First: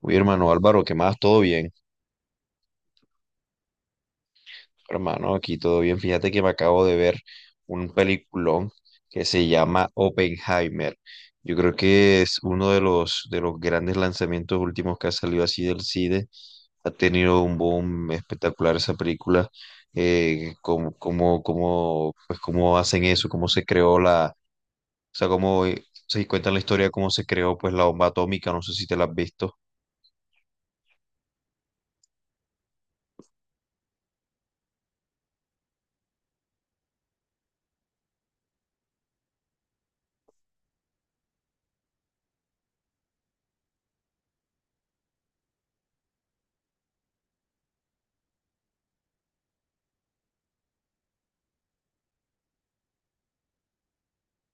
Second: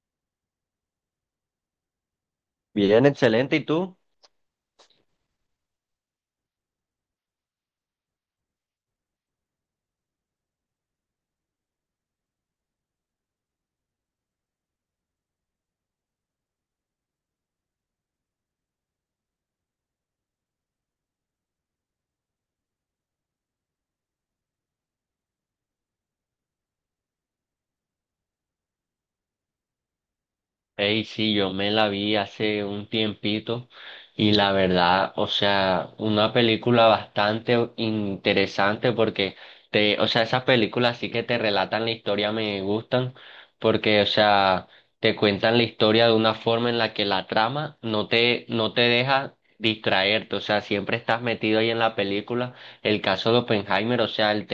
Uy, hermano Álvaro, ¿qué más? ¿Todo bien? Bien, excelente. ¿Y tú? Hermano, aquí todo bien. Fíjate que me acabo de ver un peliculón que se llama Oppenheimer. Yo creo que es uno de los grandes lanzamientos últimos que ha salido así del cine. Ha tenido un boom espectacular esa película. Cómo hacen eso, cómo se creó la, o sea, cómo se cuenta la historia, de cómo se creó pues la bomba atómica. No sé si te la has visto. Ey, sí, yo me la vi hace un tiempito y la verdad, o sea, una película bastante interesante porque o sea, esas películas sí que te relatan la historia me gustan porque, o sea, te cuentan la historia de una forma en la que la trama no te deja distraerte, o sea, siempre estás metido ahí en la película. El caso de Oppenheimer,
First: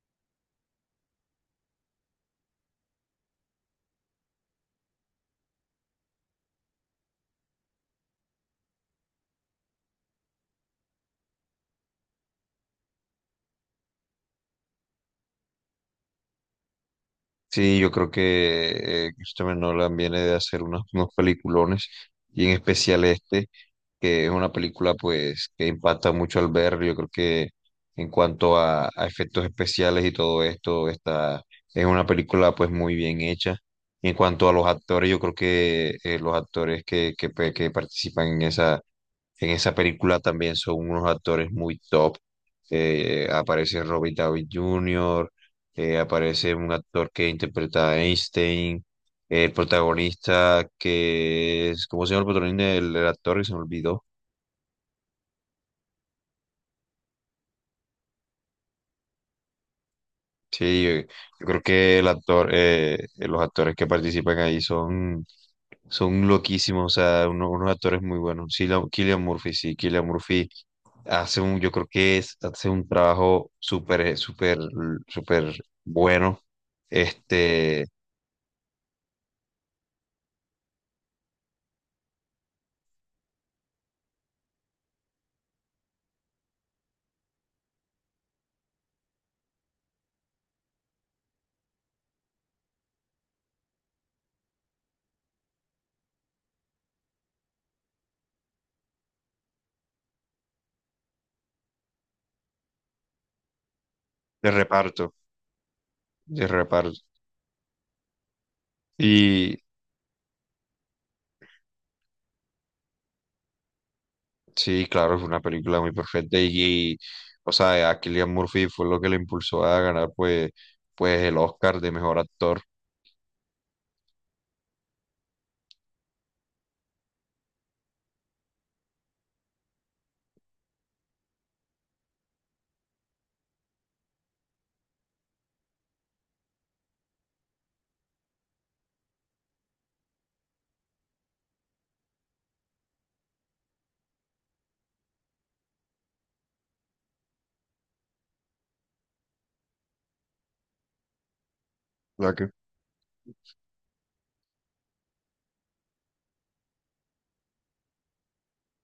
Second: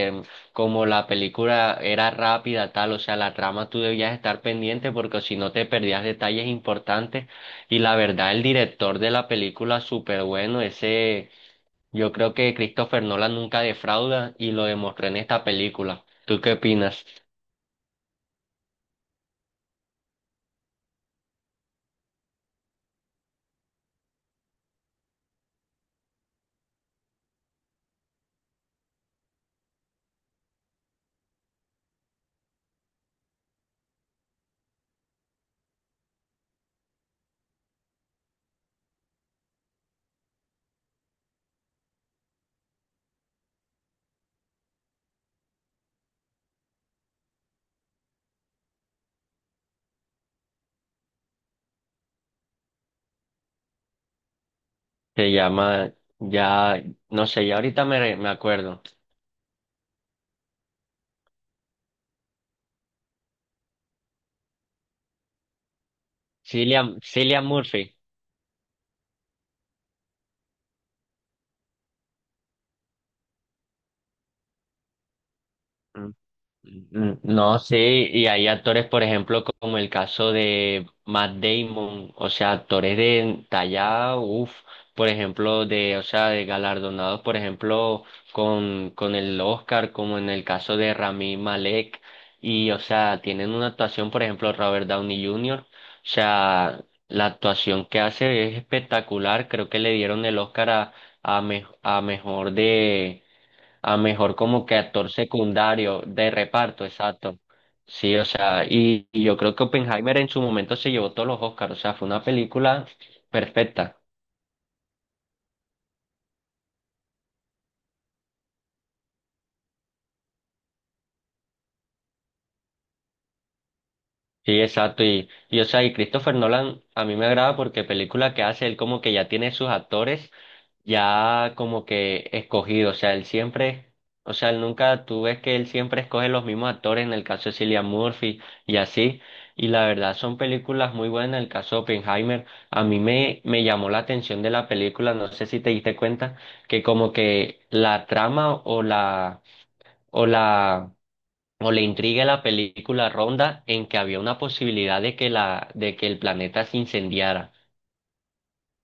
como la película era rápida, tal, o sea, la trama tú debías estar pendiente porque si no te perdías detalles importantes. Y la verdad, el director de la película, súper bueno. Yo creo que Christopher Nolan nunca defrauda y lo demostró en esta película. ¿Tú qué opinas? Sí, yo creo que Christopher Nolan viene de hacer unos peliculones y en especial este, que es una película pues que impacta mucho al ver. Yo creo que en cuanto a efectos especiales y todo esto, esta es una película pues muy bien hecha. Y en cuanto a los actores, yo creo que los actores que participan en esa película también son unos actores muy top. Aparece Robert Downey Jr, aparece un actor que interpreta a Einstein, el protagonista que es, ¿cómo se llama el protagonista? El actor que se me olvidó. Se llama, ya, no sé, ya ahorita me acuerdo. Sí, yo creo que el actor, los actores que participan ahí son loquísimos, o sea, Cillian unos Murphy. actores muy buenos. Sí, Cillian Murphy, sí, Cillian Murphy hace un, yo creo que es, hace un trabajo súper bueno, Mm. No sé, este, y hay actores, por ejemplo, como el caso de Matt Damon, o sea, actores de talla, uff, por ejemplo, de, o sea, de galardonados, por ejemplo, con el Oscar, como en el caso de Rami Malek, y, o sea, tienen una actuación, por ejemplo, Robert Downey Jr., o sea, la actuación que hace es espectacular, creo que le dieron el Oscar a, me- a mejor de a mejor de como que actor reparto, secundario de de reparto, reparto. exacto. Sí, o sea, y yo creo Y que Oppenheimer en su momento se llevó todos los Oscars, o sea, fue una película perfecta. sí, claro, fue una película muy perfecta y, o sea, a Cillian Murphy fue lo que le impulsó a ganar pues el Oscar de mejor actor. Sí, exacto, y o sea, y Christopher Nolan a mí me agrada porque película que hace, él como que ya tiene sus actores ya como que escogido, o sea, él siempre, o sea, él nunca, tú ves que él siempre escoge los mismos actores, en el caso de Cillian Murphy y así, y la verdad son películas muy buenas, en el caso de Oppenheimer, a mí me llamó la atención de la película, no sé si te diste cuenta, que como que la trama o la, o la, o la O intriga de sea la que... película ronda en que había una posibilidad de que el planeta se incendiara,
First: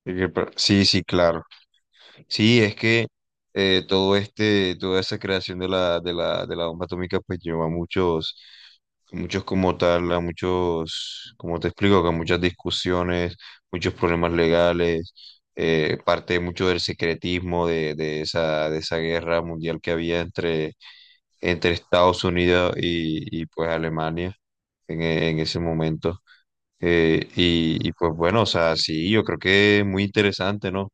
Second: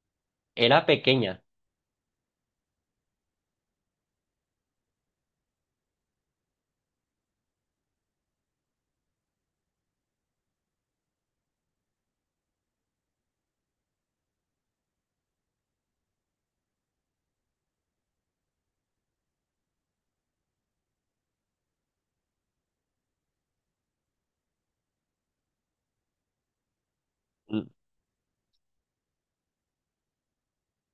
Y que... pero... Sí, era sí, claro. pequeña. Sí, es que toda esa creación de la bomba atómica pues llevó a muchos, muchos como tal, a muchos, como te explico, que muchas discusiones, muchos problemas legales, parte mucho del secretismo de esa guerra mundial que había entre Estados Unidos y pues Alemania en, en ese momento. Y pues bueno, o sea, sí, yo creo que es muy interesante, ¿no?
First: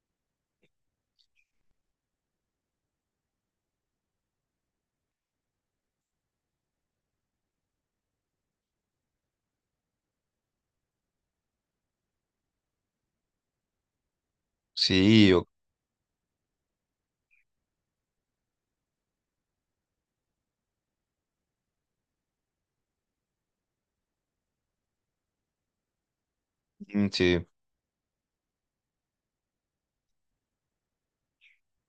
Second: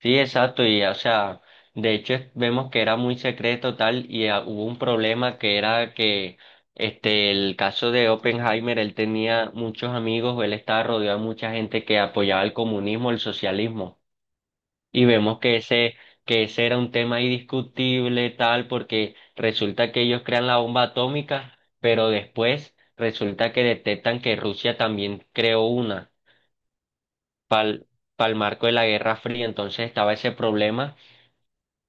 Sí, exacto, y o sea, vemos que era muy secreto tal y ah, hubo un problema que era que este el caso de Oppenheimer, él tenía muchos amigos, él estaba rodeado de mucha gente que apoyaba el comunismo, el socialismo, y Sí, vemos yo. Que ese era un tema indiscutible tal porque resulta que ellos crean la bomba atómica, pero después resulta que detectan que Rusia también creó una Mm. Sí, pal- para el marco de la Guerra Fría, entonces estaba ese problema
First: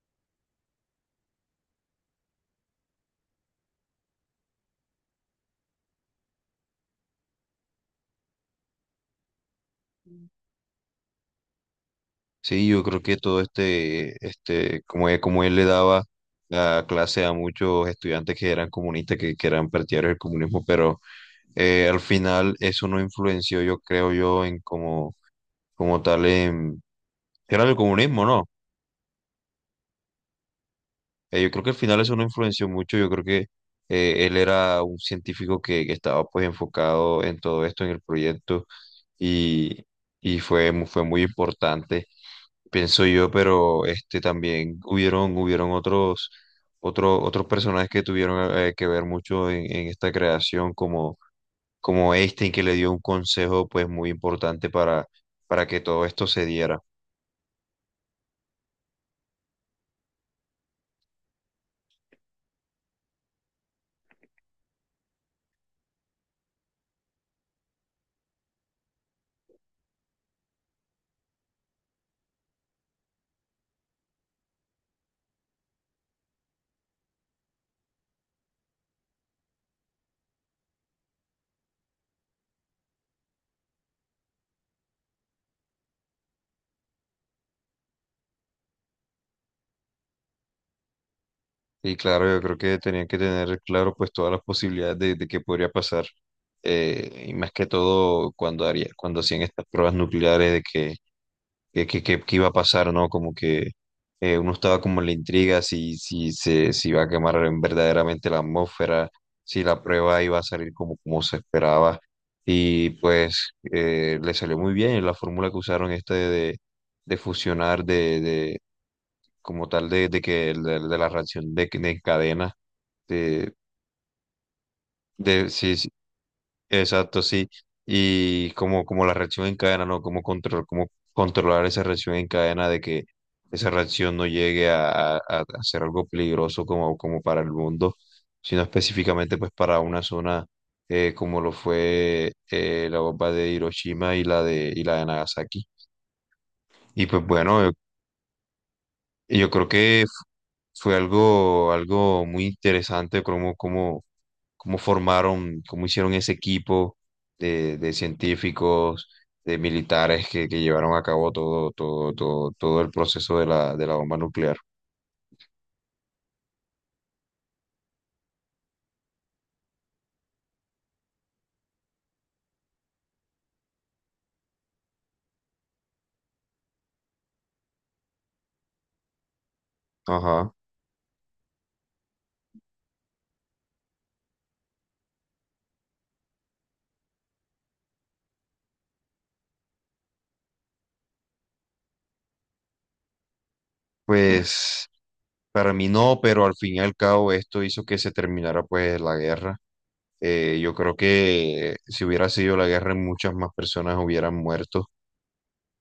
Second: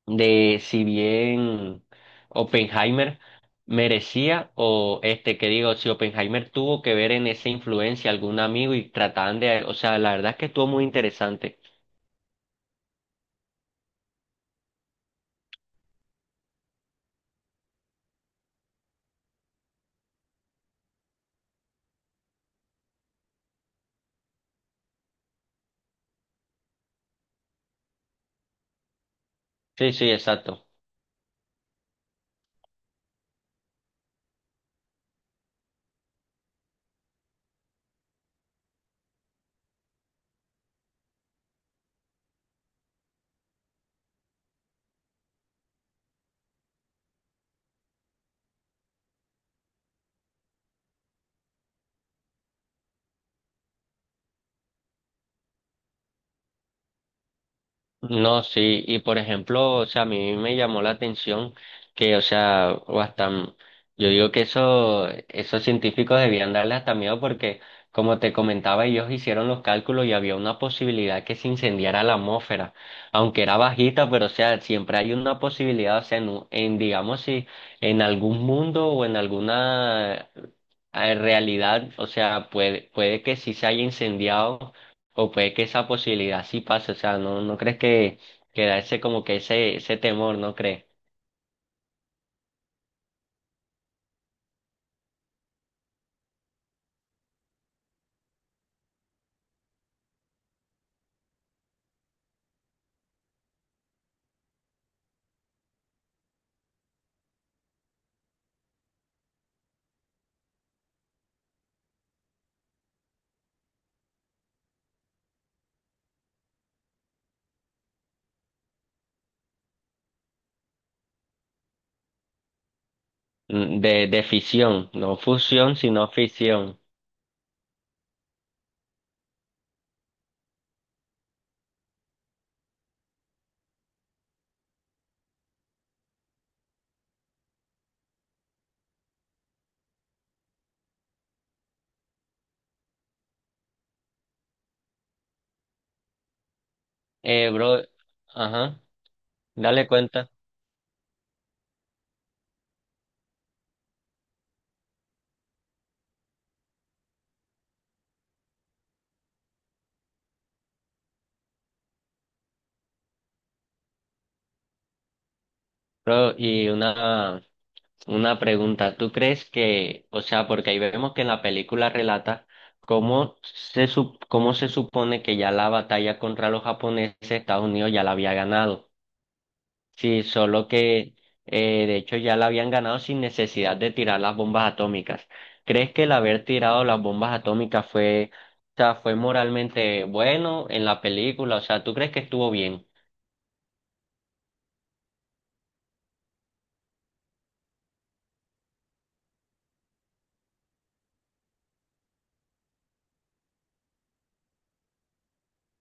de si bien Oppenheimer merecía o este que digo, si Oppenheimer tuvo que ver en esa influencia algún amigo y trataban de, o sea, la verdad es que estuvo muy interesante. sí, yo creo que como él le daba la clase a muchos estudiantes que eran comunistas, que eran partidarios del comunismo, pero al final eso no influenció, yo creo yo, en como, como tal, en, era el comunismo, ¿no? Sí, sí, exacto. Yo creo que al final eso no influenció mucho. Yo creo que él era un científico que estaba pues enfocado en todo esto, en el proyecto, y, y fue, fue muy importante, pienso yo, pero este también hubieron, otros personajes que tuvieron que ver mucho en esta creación, como, como Einstein, que le dio un consejo pues muy importante para que todo esto se diera. No, sí, y por ejemplo, o sea, a mí me llamó la atención que, o sea, yo digo que eso, esos científicos debían darle hasta miedo porque, como te comentaba, ellos hicieron los cálculos y había una posibilidad que se incendiara la atmósfera, aunque era bajita, pero, o sea, siempre hay una posibilidad, o sea, digamos, si en algún mundo o en alguna realidad, o sea, puede que sí se haya incendiado o puede que esa posibilidad sí pase, o sea, ¿no, no crees que da ese como que ese temor, no crees? Y claro, yo creo que tenían que tener claro pues todas las posibilidades de que podría pasar. Y más que todo cuando haría, cuando hacían estas pruebas nucleares de que qué iba a pasar, ¿no? Como que uno estaba como en la intriga si, si se si iba a quemar verdaderamente la atmósfera, si la prueba iba a salir como, como se esperaba. Y pues le salió muy bien la fórmula que usaron esta de fusionar, de como tal, de la reacción de cadena de, Mm. De fisión, no de, sí, fusión, sí, sino fisión. exacto, sí. Y como, como la reacción en cadena, ¿no? Cómo control, cómo controlar esa reacción en cadena de que esa reacción no llegue a ser algo peligroso como, como para el mundo, sino específicamente pues para una zona como lo fue la bomba de Hiroshima y la de Nagasaki. Y pues bueno, Bro, ajá, y yo creo dale que cuenta. fue algo, algo muy interesante cómo, cómo, cómo formaron, cómo hicieron ese equipo de científicos, de militares que llevaron a cabo todo, todo, todo, todo el proceso de la bomba nuclear. Bro, una pregunta, ¿tú crees que, o sea, porque ahí vemos que en la película relata cómo se supone que ya la batalla contra los japoneses, Estados Unidos ya la había ganado? Sí, Ajá. solo que de hecho ya la habían ganado sin necesidad de tirar las bombas atómicas. ¿Crees que el haber tirado las bombas atómicas fue, o sea, fue moralmente bueno en la película? O sea, ¿tú crees que estuvo bien? Pues para mí no, pero al fin y al cabo esto hizo que se terminara pues la guerra. Yo creo que si hubiera sido la guerra, muchas más personas hubieran muerto.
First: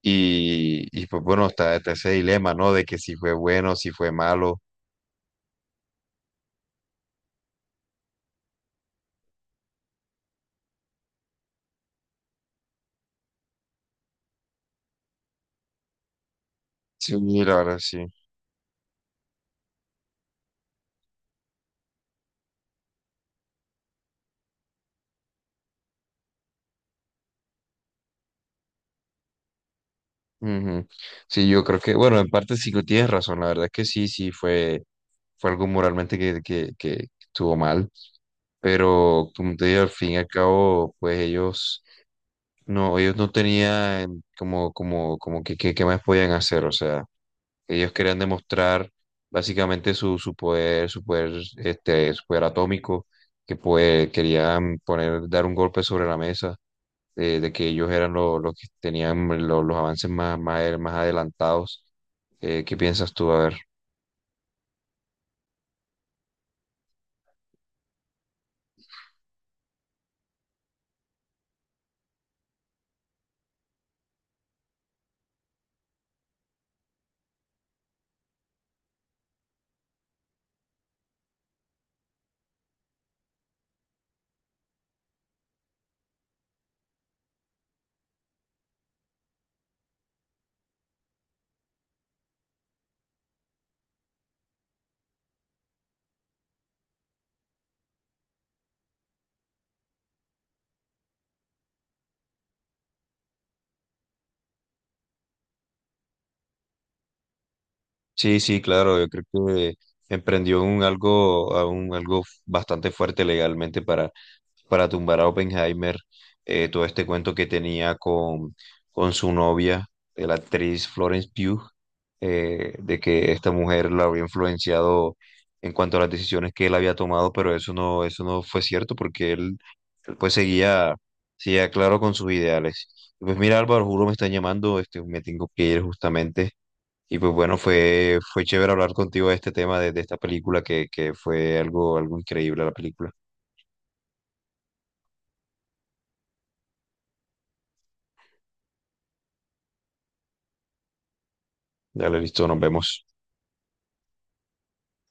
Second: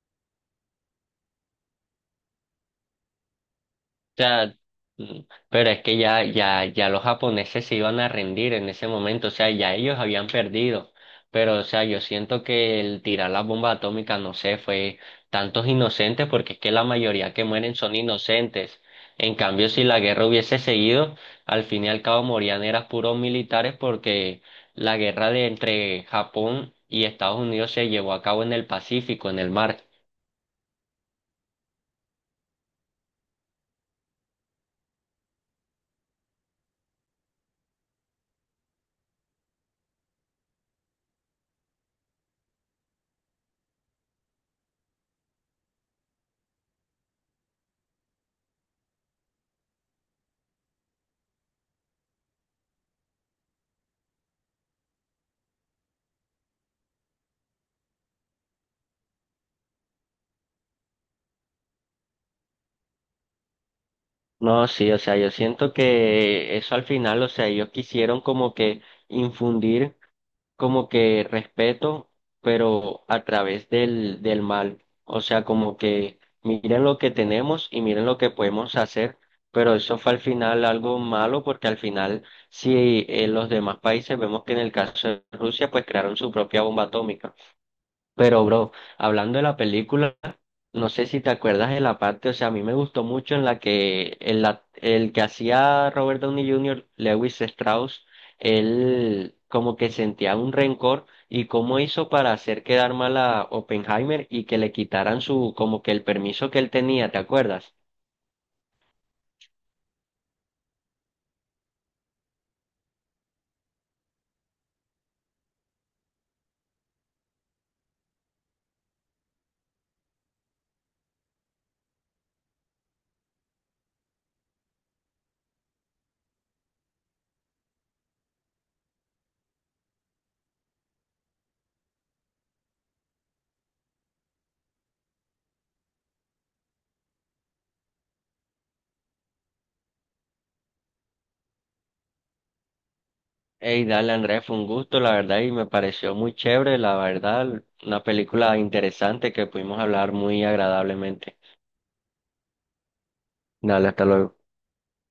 Pues bueno, está, está ese dilema, ¿no? De que si fue bueno, si fue Sea, malo. mm, pero es que ya los japoneses se iban a rendir en ese momento, o sea, ya ellos habían perdido, pero, o sea, yo siento que el tirar la bomba atómica, no sé, fue tantos inocentes, porque es que la Sí, mayoría que la mueren verdad, son sí. inocentes. En cambio, si la guerra hubiese seguido, al fin y al cabo morían eran puros militares porque la guerra de entre Japón y Estados Unidos se llevó a cabo en el Pacífico, en el mar. Ujú. Sí, yo creo que, bueno, en parte sí que tienes razón, la verdad es que sí, sí, fue, fue algo moralmente que estuvo mal, pero como te digo, al fin y al cabo, pues ellos no tenían como, como, como qué más podían hacer, o sea, ellos querían demostrar básicamente su, su poder atómico, que pues querían poner, dar un golpe sobre la mesa, de que ellos eran los que tenían los avances más adelantados. ¿Qué piensas tú? A ver. No, sí, o sea, yo siento que eso al final, o sea, ellos quisieron como que infundir como que respeto, pero a través del mal. O sea, como que miren lo que tenemos y miren lo que podemos hacer, pero eso fue al final algo malo porque al final, si en los demás países vemos que en el caso de Rusia, pues crearon su propia bomba atómica. Pero, bro, hablando de la película... No sé si te acuerdas de la parte, o sea, a mí me gustó mucho en la que el que hacía Robert Downey Jr., Lewis Strauss, él como que sentía un rencor y cómo hizo para hacer quedar mal a Oppenheimer y que le quitaran su, como que el permiso que él tenía, ¿te acuerdas? Sí, sí, claro, yo creo que emprendió un algo, a un algo bastante fuerte legalmente para tumbar a Oppenheimer, todo este cuento que tenía con su novia, la actriz Florence Pugh, de que esta mujer la había influenciado en cuanto a las decisiones que él había tomado, pero eso no fue cierto porque él, pues seguía, seguía claro con sus ideales. Pues mira, Álvaro, juro me están llamando, este, me tengo que ir justamente. Y pues bueno, fue, fue chévere hablar contigo de este tema, de esta película, que fue algo, algo increíble la película. Ey, dale, Andrés, fue un gusto, la verdad, y me pareció muy chévere, la verdad, una película interesante que pudimos hablar muy agradablemente. Dale, listo, nos vemos. Dale, hasta luego.